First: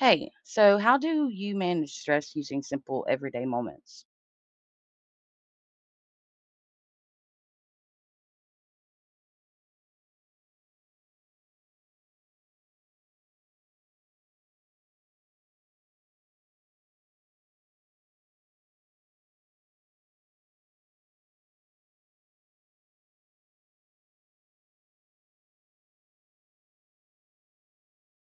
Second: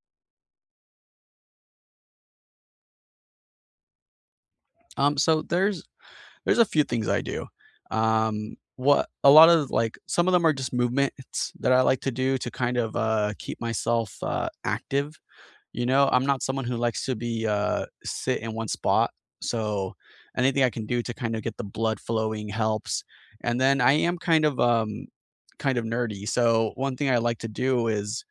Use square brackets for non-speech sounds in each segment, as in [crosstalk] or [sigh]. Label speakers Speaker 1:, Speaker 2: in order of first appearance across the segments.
Speaker 1: Hey, so how do you manage stress using simple everyday moments?
Speaker 2: So there's a few things I do. What a lot of like some of them are just movements that I like to do to kind of keep myself active. You know, I'm not someone who likes to be sit in one spot. So anything I can do to kind of get the blood flowing helps. And then I am kind of nerdy. So one thing I like to do is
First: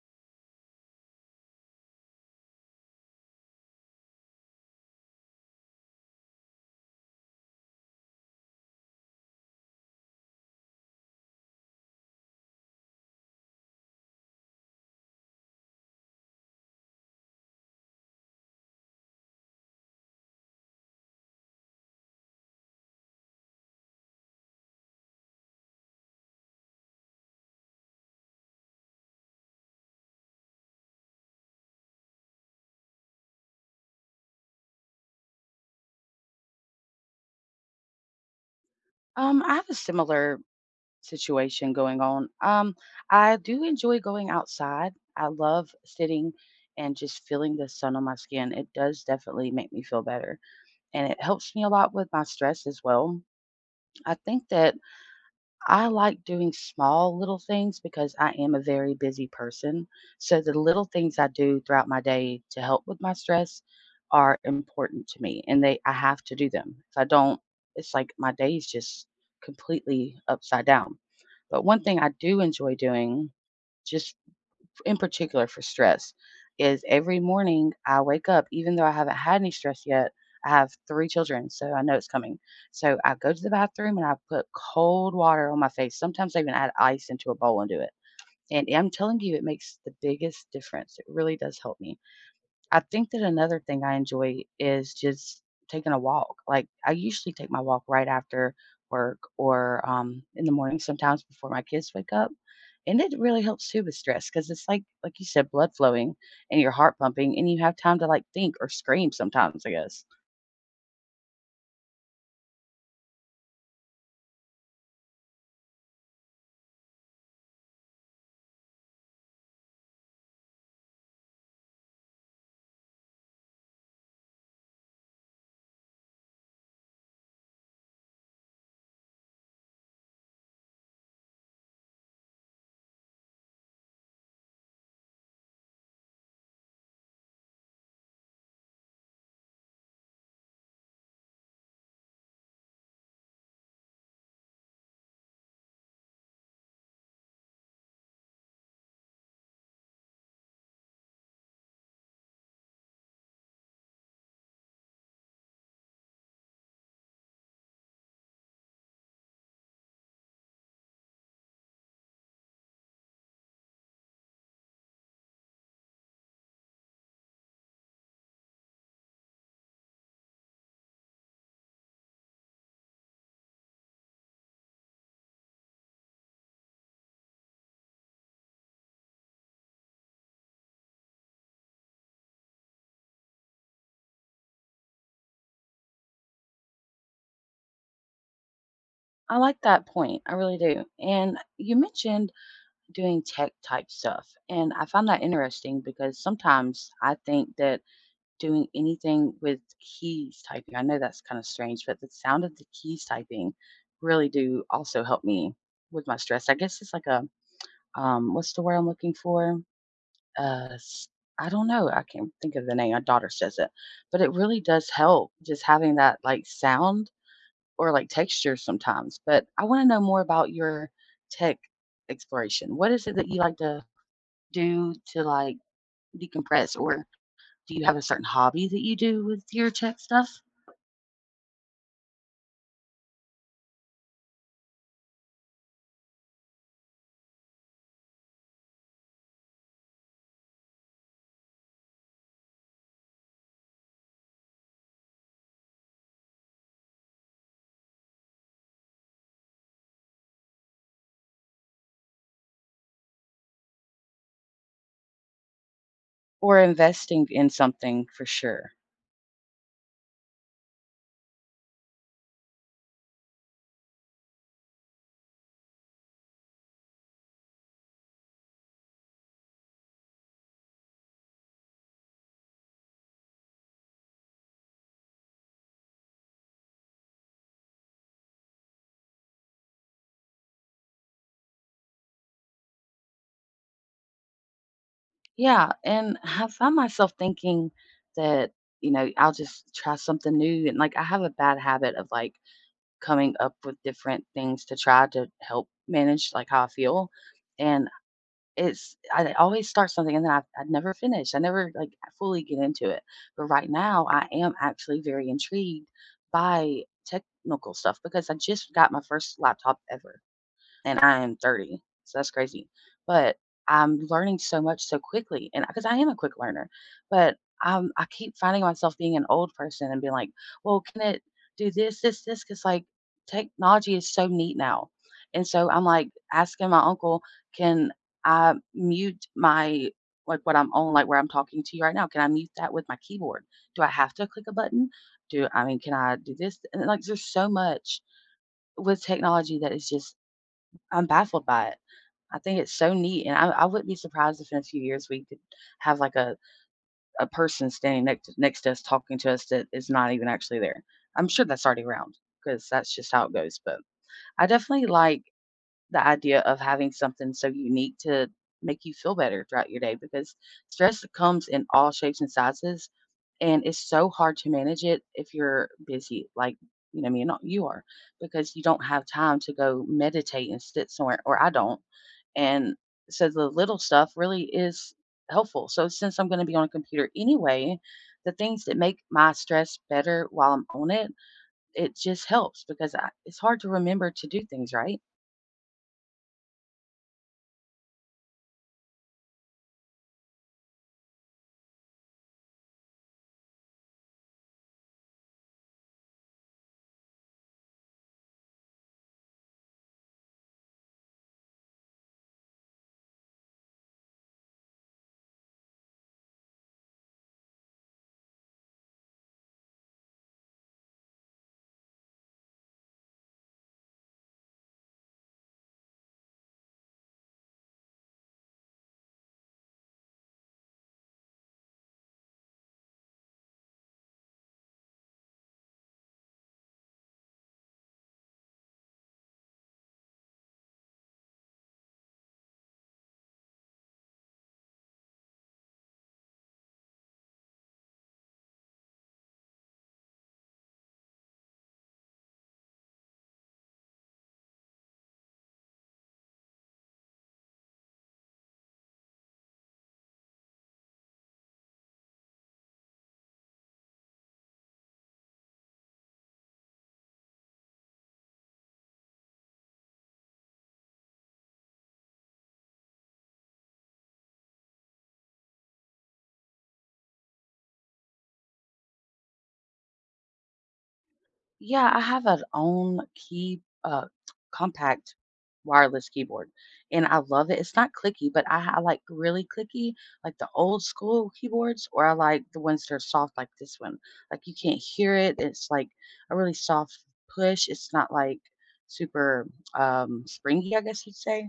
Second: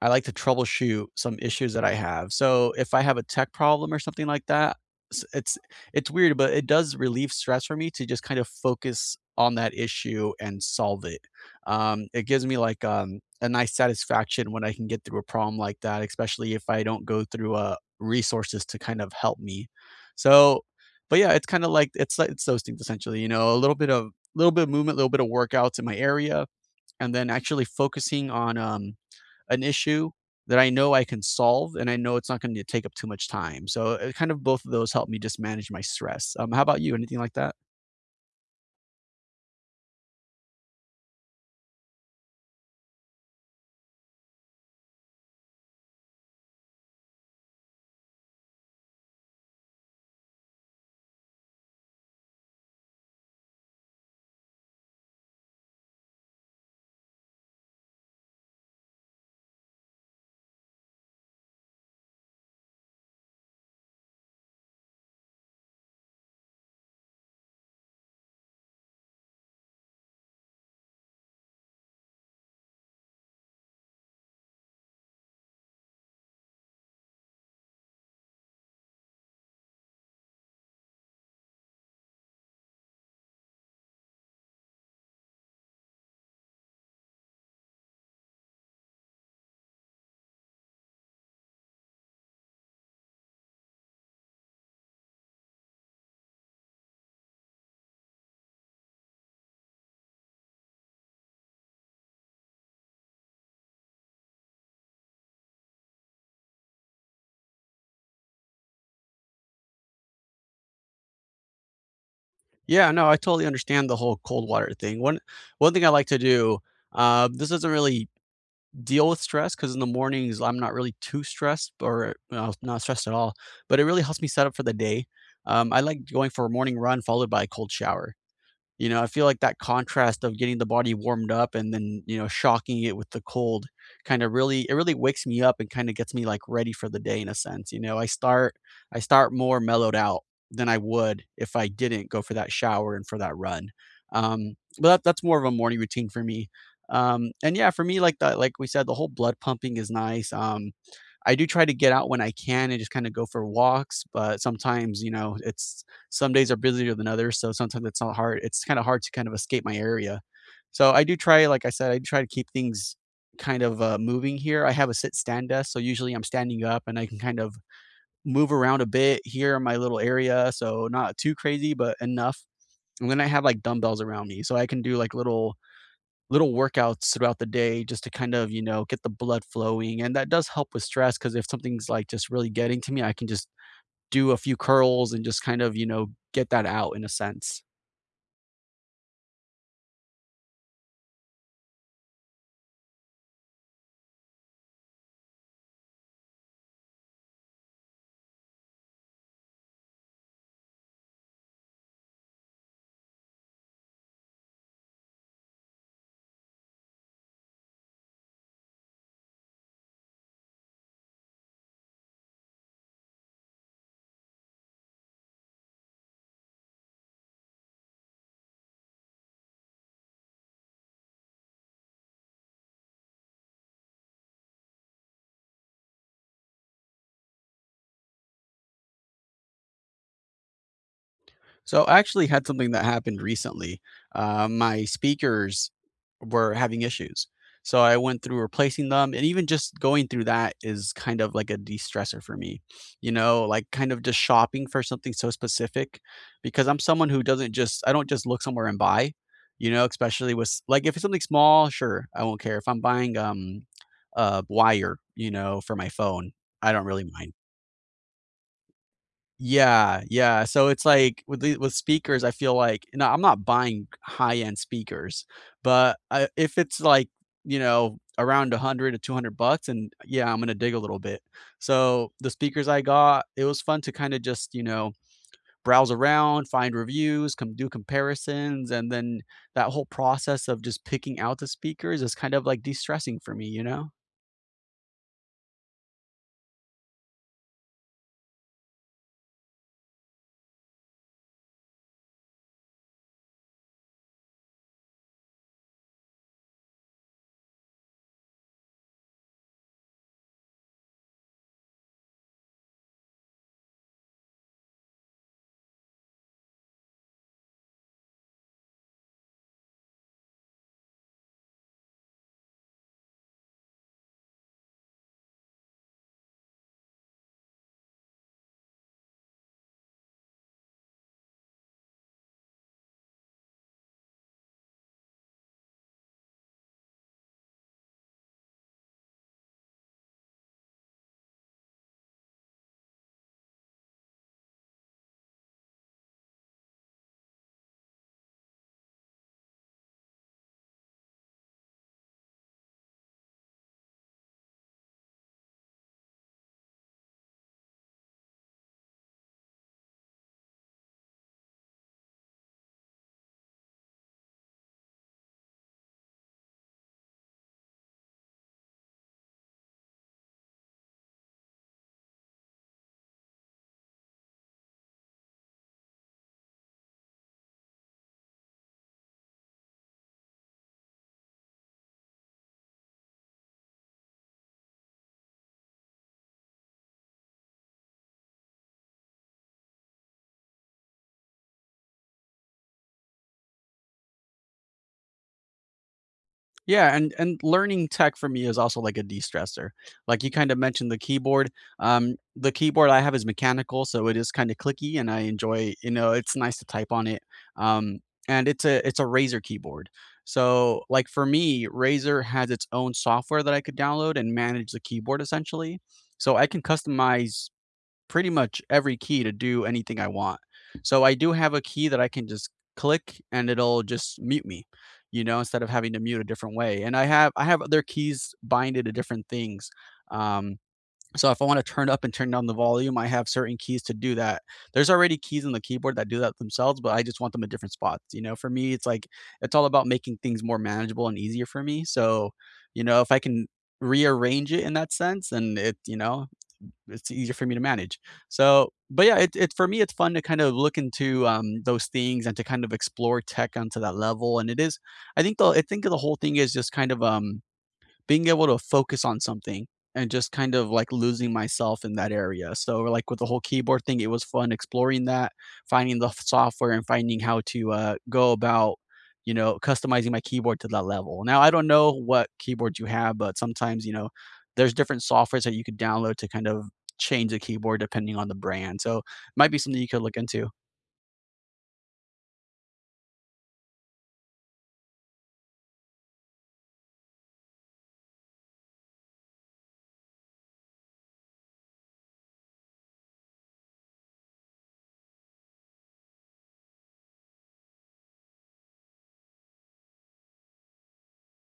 Speaker 2: I like to troubleshoot some issues that I have. So if I have a tech problem or something like that, it's it's weird, but it does relieve stress for me to just kind of focus on that issue and solve it. It gives me a nice satisfaction when I can get through a problem like that, especially if I don't go through resources to kind of help me. So, but yeah, it's kind of like it's those things essentially. You know, a little bit of movement, a little bit of workouts in my area, and then actually focusing on an issue that I know I can solve and I know it's not going to take up too much time. So kind of both of those help me just manage my stress. How about you? Anything like that?
Speaker 1: I have a similar situation going on. I do enjoy going outside. I love sitting and just feeling the sun on my skin. It does definitely make me feel better, and it helps me a lot with my stress as well. I think that I like doing small little things because I am a very busy person. So the little things I do throughout my day to help with my stress are important to me and they I have to do them. If I don't, it's like my day is just completely upside down. But one thing I do enjoy doing just in particular for stress is every morning I wake up, even though I haven't had any stress yet. I have three children, so I know it's coming. So I go to the bathroom and I put cold water on my face. Sometimes I even add ice into a bowl and do it. And I'm telling you, it makes the biggest difference. It really does help me. I think that another thing I enjoy is just taking a walk. Like I usually take my walk right after work or in the morning sometimes before my kids wake up. And it really helps too with stress because it's like you said, blood flowing and your heart pumping, and you have time to like think or scream sometimes, I guess.
Speaker 2: Yeah, no, I totally understand the whole cold water thing. One thing I like to do, this doesn't really deal with stress because in the mornings I'm not really too stressed or not stressed at all, but it really helps me set up for the day. I like going for a morning run followed by a cold shower. You know, I feel like that contrast of getting the body warmed up and then, you know, shocking it with the cold kinda really it really wakes me up and kinda gets me, like, ready for the day in a sense, you know? I start more mellowed out than I would if I didn't go for that shower and for that run. But that's more of a morning routine for me. And yeah, for me, like that, like we said, the whole blood pumping is nice. I do try to get out when I can and just kinda go for walks, but sometimes, you know, it's some days are busier than others, so sometimes it's not hard it's kinda hard to kind of escape my area. So I do try, like I said, I try to keep things kind of, moving here. I have a sit-stand desk, so usually I'm standing up and I can kind of move around a bit here in my little area, so not too crazy, but enough. And then I have, like, dumbbells around me, so I can do, like, little workouts throughout the day just to kind of, you know, get the blood flowing, and that does help with stress. Because if something's, like, just really getting to me, I can just do a few curls and just kind of, you know, get that out in a sense.
Speaker 1: I like that point. I really do. And you mentioned doing tech type stuff. And I found that interesting because sometimes I think that doing anything with keys typing. I know that's kind of strange, but the sound of the keys typing really do also help me with my stress. I guess it's like a what's the word I'm looking for? Uh, s- I don't know. I can't think of the name. My daughter says it, but it really does help just having that like sound or like texture sometimes. But I want to know more about your tech exploration. What is it that you like to do to like decompress, or do you have a certain hobby that you do with your tech stuff?
Speaker 2: So I actually had something that happened recently. My speakers were having issues. So I went through replacing them, and even just going through that is kind of like a de-stressor for me. You know, like kind of just shopping for something so specific because I'm someone who doesn't just I don't just look somewhere and buy, you know, especially like if it's something small, sure, I won't care. If I'm buying a wire, you know, for my phone,
Speaker 1: Or
Speaker 2: I don't really
Speaker 1: investing
Speaker 2: mind.
Speaker 1: in something for sure.
Speaker 2: Yeah, yeah, so it's like with speakers, I feel like no, I'm not buying high-end speakers, but, if it's like, you know, around 100 to 200 bucks and yeah, I'm gonna dig a little bit. So, the speakers I got, it was fun to kinda just, you know, browse around, find reviews, come do comparisons, and then that whole process of just picking out the speakers is kind of like de-stressing for me, you know?
Speaker 1: Yeah, and I found myself thinking that, you know, I'll just try something new and like I have a bad habit of like coming up with different things to try to help manage like how I feel. And it's I always start something and then I never finish. I never like fully get into it. But right now I am actually very intrigued by technical stuff because I just got my first laptop ever and I am 30, so that's crazy. But I'm learning so much so quickly, and because I am a quick learner, but I keep finding myself being an old person and being like, "Well, can it do this, this, this?" Because like technology is so neat now, and so I'm like asking my uncle, "Can I mute my like what I'm on, like where I'm talking to you right now? Can I mute that with my keyboard? Do I have to click a button? Do I mean, can I do this?" And like, there's so much with technology that is just I'm baffled by it. I think it's so neat, and I wouldn't be surprised if in a few years we could have, like, a person standing next to us talking to us that is not even actually there. I'm sure that's already around because that's just how it goes, but I definitely like the idea of having something so unique to make you feel better throughout your day because stress comes in all shapes and sizes, and it's so hard to manage it if you're busy, like, you know, me and you are because you don't have time to go meditate and sit somewhere, or I don't. And so the little stuff really is helpful. So since I'm going to be on a computer anyway, the things that make my stress better while I'm on it, it just helps because I, it's hard to remember to do things, right?
Speaker 2: Yeah, and learning tech for me is also like a de-stressor. Like you kind of mentioned the keyboard. The keyboard I have is mechanical, so it is kind of clicky, and I enjoy. You know, it's nice to type on it. Um, and it's a Razer keyboard. So like for me, Razer has its own software that I could download and manage the keyboard essentially. So I can customize pretty much every key to do anything I want. So I do have a key that I can just click and it'll just mute me, you know, instead of having to mute a different way. And I have other keys binded to different things. Um, so if I want to turn up and turn down the volume, I have certain keys to do that. There's already keys on the keyboard that do that themselves, but I just want them at different spots. You know, for me, it's like it's all about making things more manageable and easier for me. So, you know, if I can rearrange it in that sense, and it, you know, it's easier for me to manage. So, but yeah, it for me, it's fun to kind of look into those things and to kind of explore tech onto that level. And it is, I think the whole thing is just being able to focus on something and just kind of like losing myself in that area. So like with the whole keyboard thing, it was fun exploring that, finding the software and finding how to go about, you know, customizing my keyboard to that level. Now I don't know what keyboard you have, but sometimes, you know, there's different softwares that you could download to kind of change the keyboard depending on the brand. So it might be something you could look into.
Speaker 1: Yeah, I have an own key compact wireless keyboard and I love it. It's not clicky, but I like really clicky, like the old school keyboards, or I like the ones that are soft like this one. Like you can't hear it. It's like a really soft push. It's not like super springy, I guess you'd say.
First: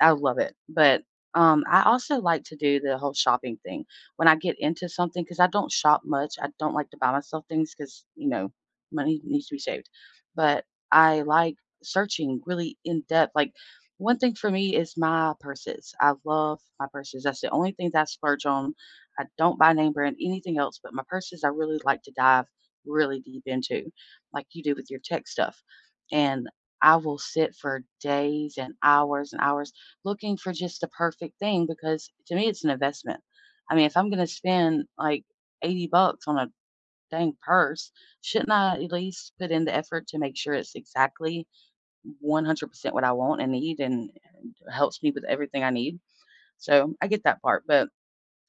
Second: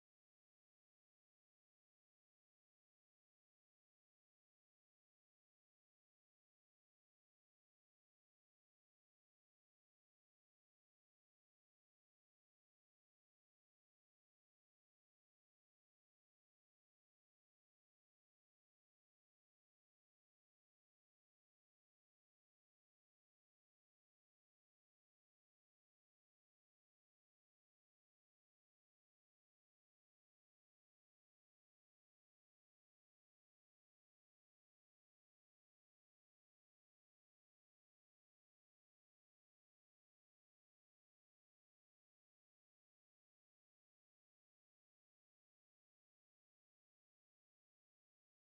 Speaker 1: I love it, but, I also like to do the whole shopping thing. When I get into something because I don't shop much, I don't like to buy myself things because you know, money needs to be saved, but I like searching really in depth, like, one thing for me is my purses. I love my purses. That's the only thing that I splurge on. I don't buy name brand anything else, but my purses, I really like to dive really deep into, like you do with your tech stuff, and I will sit for days and hours looking for just the perfect thing because to me it's an investment. I mean, if I'm gonna spend like 80 bucks on a dang purse, shouldn't I at least put in the effort to make sure it's exactly 100% what I want and need and, helps me with everything I need? So I get that part. But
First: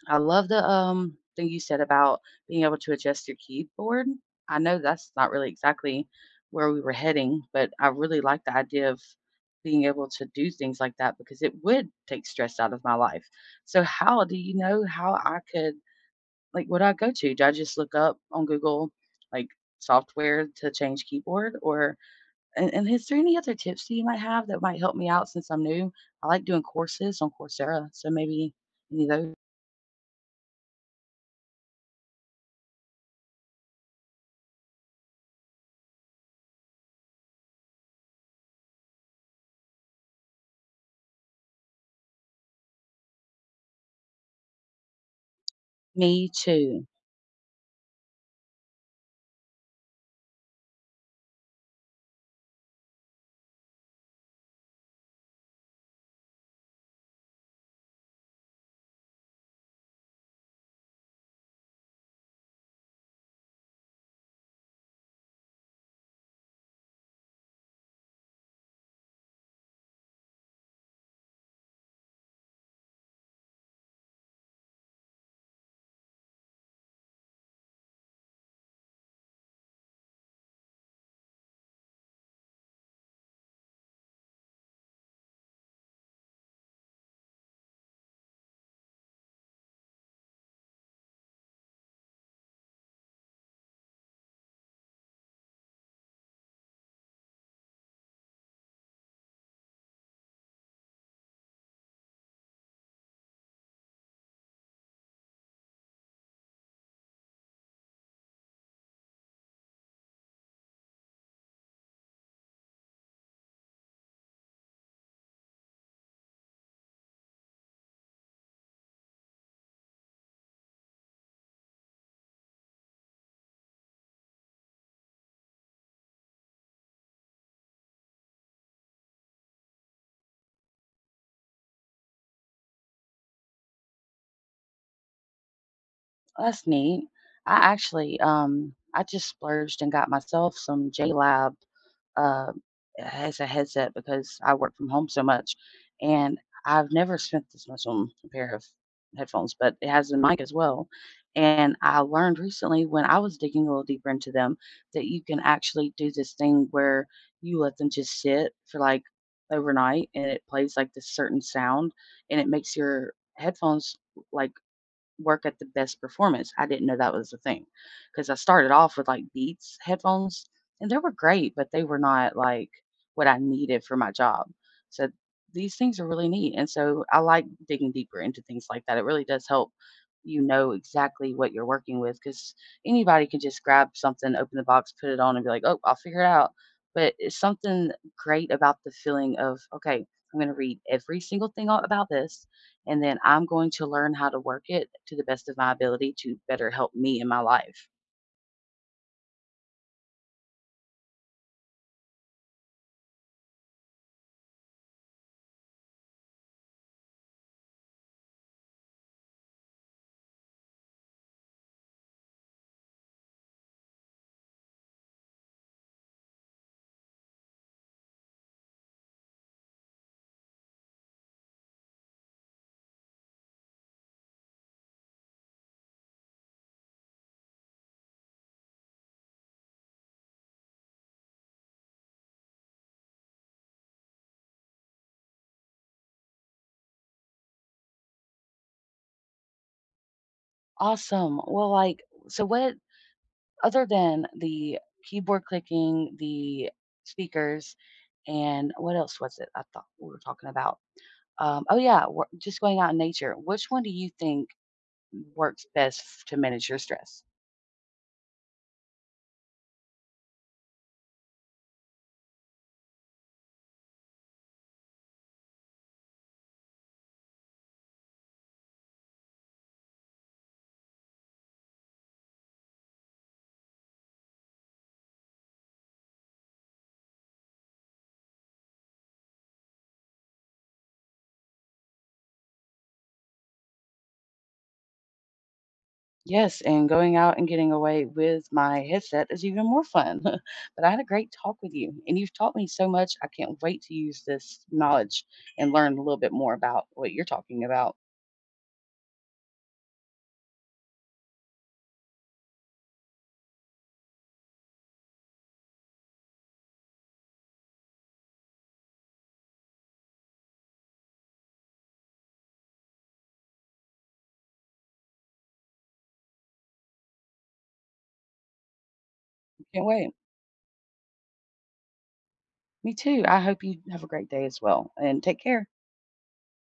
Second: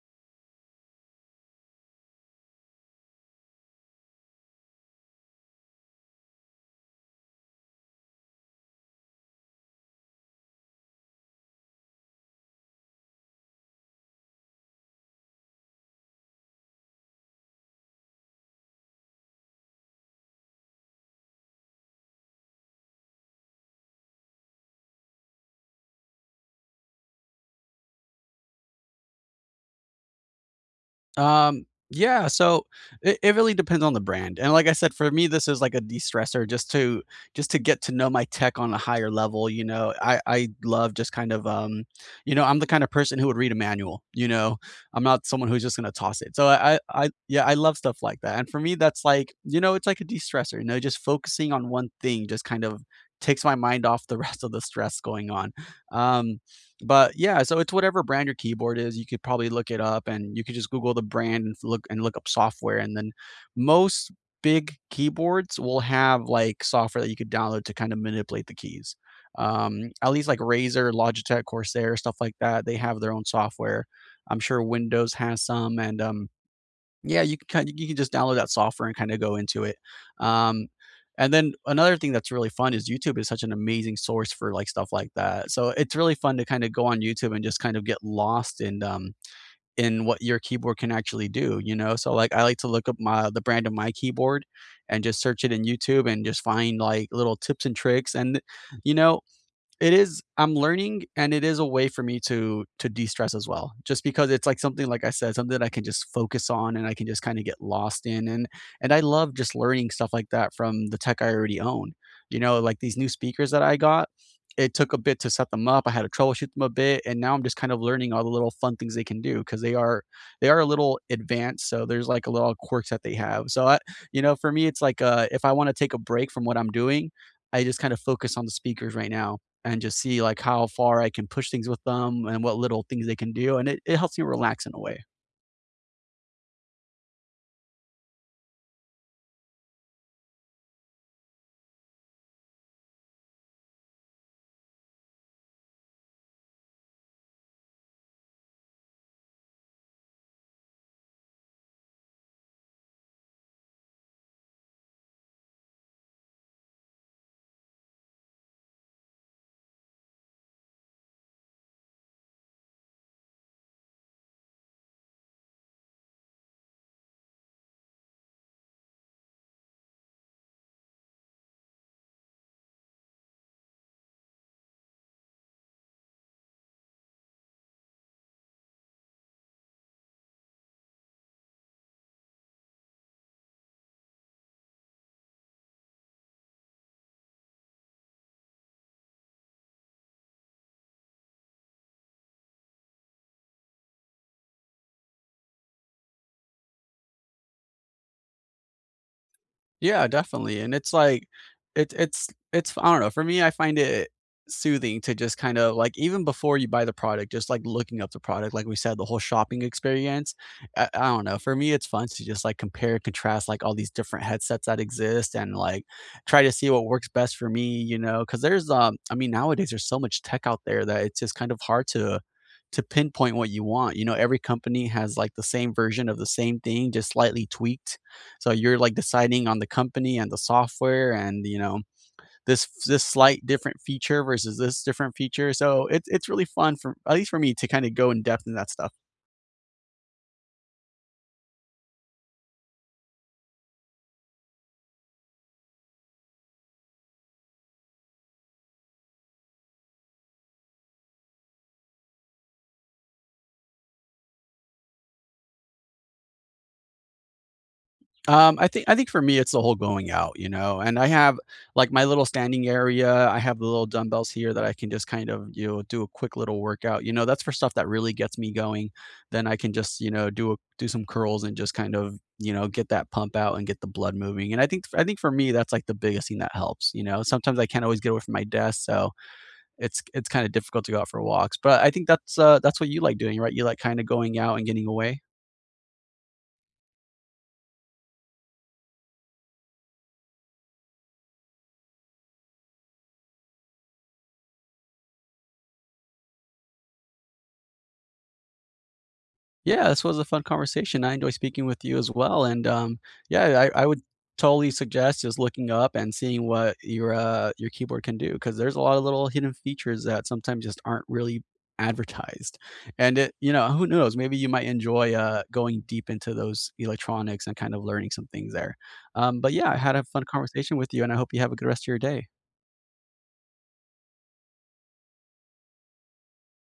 Speaker 1: I love the thing you said about being able to adjust your keyboard. I know that's not really exactly where we were heading, but I really like the idea of being able to do things like that because it would take stress out of my life. So how do you know how I could like what I go to? Do I just look up on Google like software to change keyboard or and is there any other tips that you might have that might help me out since I'm new? I like doing courses on Coursera, so maybe any of those.
Speaker 2: Yeah, so it really depends on the brand, and like I said, for me, this is like a de-stressor just to get to know my tech on a higher level, you know? I love just you know, I'm the kind of person who would read a manual, you know? I'm not someone who's just gonna toss
Speaker 1: Me
Speaker 2: it. So
Speaker 1: too.
Speaker 2: I yeah, I love stuff like that, and for me, that's like, you know, it's like a de-stressor, you know? Just focusing on one thing just kind of takes my mind off the [laughs] rest of the stress going on. Um but yeah, so it's whatever brand your keyboard is, you could probably look it up and you could just Google the brand and look up software. And then most big keyboards will have like software that you could download to kind of manipulate the keys. At least like Razer, Logitech, Corsair, stuff like that, they have their own software. I'm sure Windows has some, and yeah, you can you can just download that software and kinda go into it. Um, and then another thing that's really fun is YouTube is such an amazing source for, like, stuff like that. So it's really fun to kinda go on YouTube and just kind of get lost in what your keyboard can actually do, you know? So, like, I like to look up my the brand of my keyboard and just search it in YouTube and just find, like, little tips and tricks, and, you know, it is I'm learning, and it is a way for me to de-stress as well, just because it's, like, something, like I said, something that I can just focus on and I can just kinda get lost in, and I love just learning stuff like that from the tech I already own. You know, like, these new speakers that I got, it took a bit to set them up, I had to troubleshoot them a bit, and now I'm just kind of learning all the little fun things they can do because they are a little advanced, so there's, like, a little quirks that they have. So I You know, for me, it's like, if I wanna take a break from what I'm doing, I just kind of focus on the speakers right now and just see, like, how far I can push things with them and what little things they can do, and it helps me relax in a way.
Speaker 1: That's neat. I actually, I just splurged and got myself some JLab uh, as a headset because I work from home so much, and I've never spent this much on a pair of headphones, but it has a mic as well. And I learned recently when I was digging a little deeper into them that you can actually do this thing where you let them just sit for like overnight, and it plays like this certain sound, and it makes your headphones like work at the best performance. I didn't know that was a thing, because I started off with, like, Beats headphones, and they were great, but they were not, like, what I needed for my job. So, these things are really neat, and so I like digging deeper into things like that. It really does help you know exactly what you're working with, because anybody can just grab something, open the box, put it on, and be like, "Oh, I'll figure it out." But it's something great about the feeling of, "Okay, I'm gonna read every single thing a about this and then I'm going to learn how to work it to the best of my ability to better help me in my life.
Speaker 2: Yeah, definitely, and it's like it it's it's, I don't know, for me, I find it soothing to just kind of, like, even before you buy the product, just, like, looking up the product, like we said, the whole shopping experience, I don't know, for me, it's fun to just, like, compare contrast, like, all these different headsets that exist and, like, try to see what works best for me, you know, because I mean, nowadays, there's so much tech out there that it's just kind of hard to pinpoint what you want, you know, every company has, like, the same version of the same thing, just slightly tweaked. So you're like deciding on the company and the software and, you know, this slight different feature versus this different feature. So it's really fun, for at least for me, to kind of go in depth in that stuff.
Speaker 1: Awesome. Well, like, so what other than the keyboard clicking, the speakers, and what else was it? I thought we were talking about. Oh yeah, just going out in nature. Which one do you think works best to manage your stress?
Speaker 2: I think for me, it's the whole going out, you know, and I have like my little standing area. I have the little dumbbells here that I can just kind of, you know, do a quick little workout. You know, that's for stuff that really gets me going. Then I can just, you know, do some curls and just kind of, you know, get that pump out and get the blood moving. And I think for me, that's like the biggest thing that helps. You know, sometimes I can't always get away from my desk, so it's kind of difficult to go out for walks. But I think that's what you like doing, right? You like kind of going out and getting away.
Speaker 1: Yes, and going out and getting away with my headset is even more fun. [laughs] But I had a great talk with you, and you've taught me so much. I can't wait to use this knowledge and learn a little bit more about what you're talking about.
Speaker 2: Yeah, this was a fun conversation. I enjoy speaking with you as well. And yeah, I would totally suggest just looking up and seeing what your keyboard can do because there's a lot of little hidden features that sometimes just aren't really advertised. And it, you know, who knows? Maybe you might enjoy going deep into those electronics and kind of learning some things there. But yeah, I
Speaker 1: Can't
Speaker 2: had a
Speaker 1: wait.
Speaker 2: fun conversation with you, and I hope you have a good rest of your day.
Speaker 1: Me too. I hope you have a great day as well, and take care.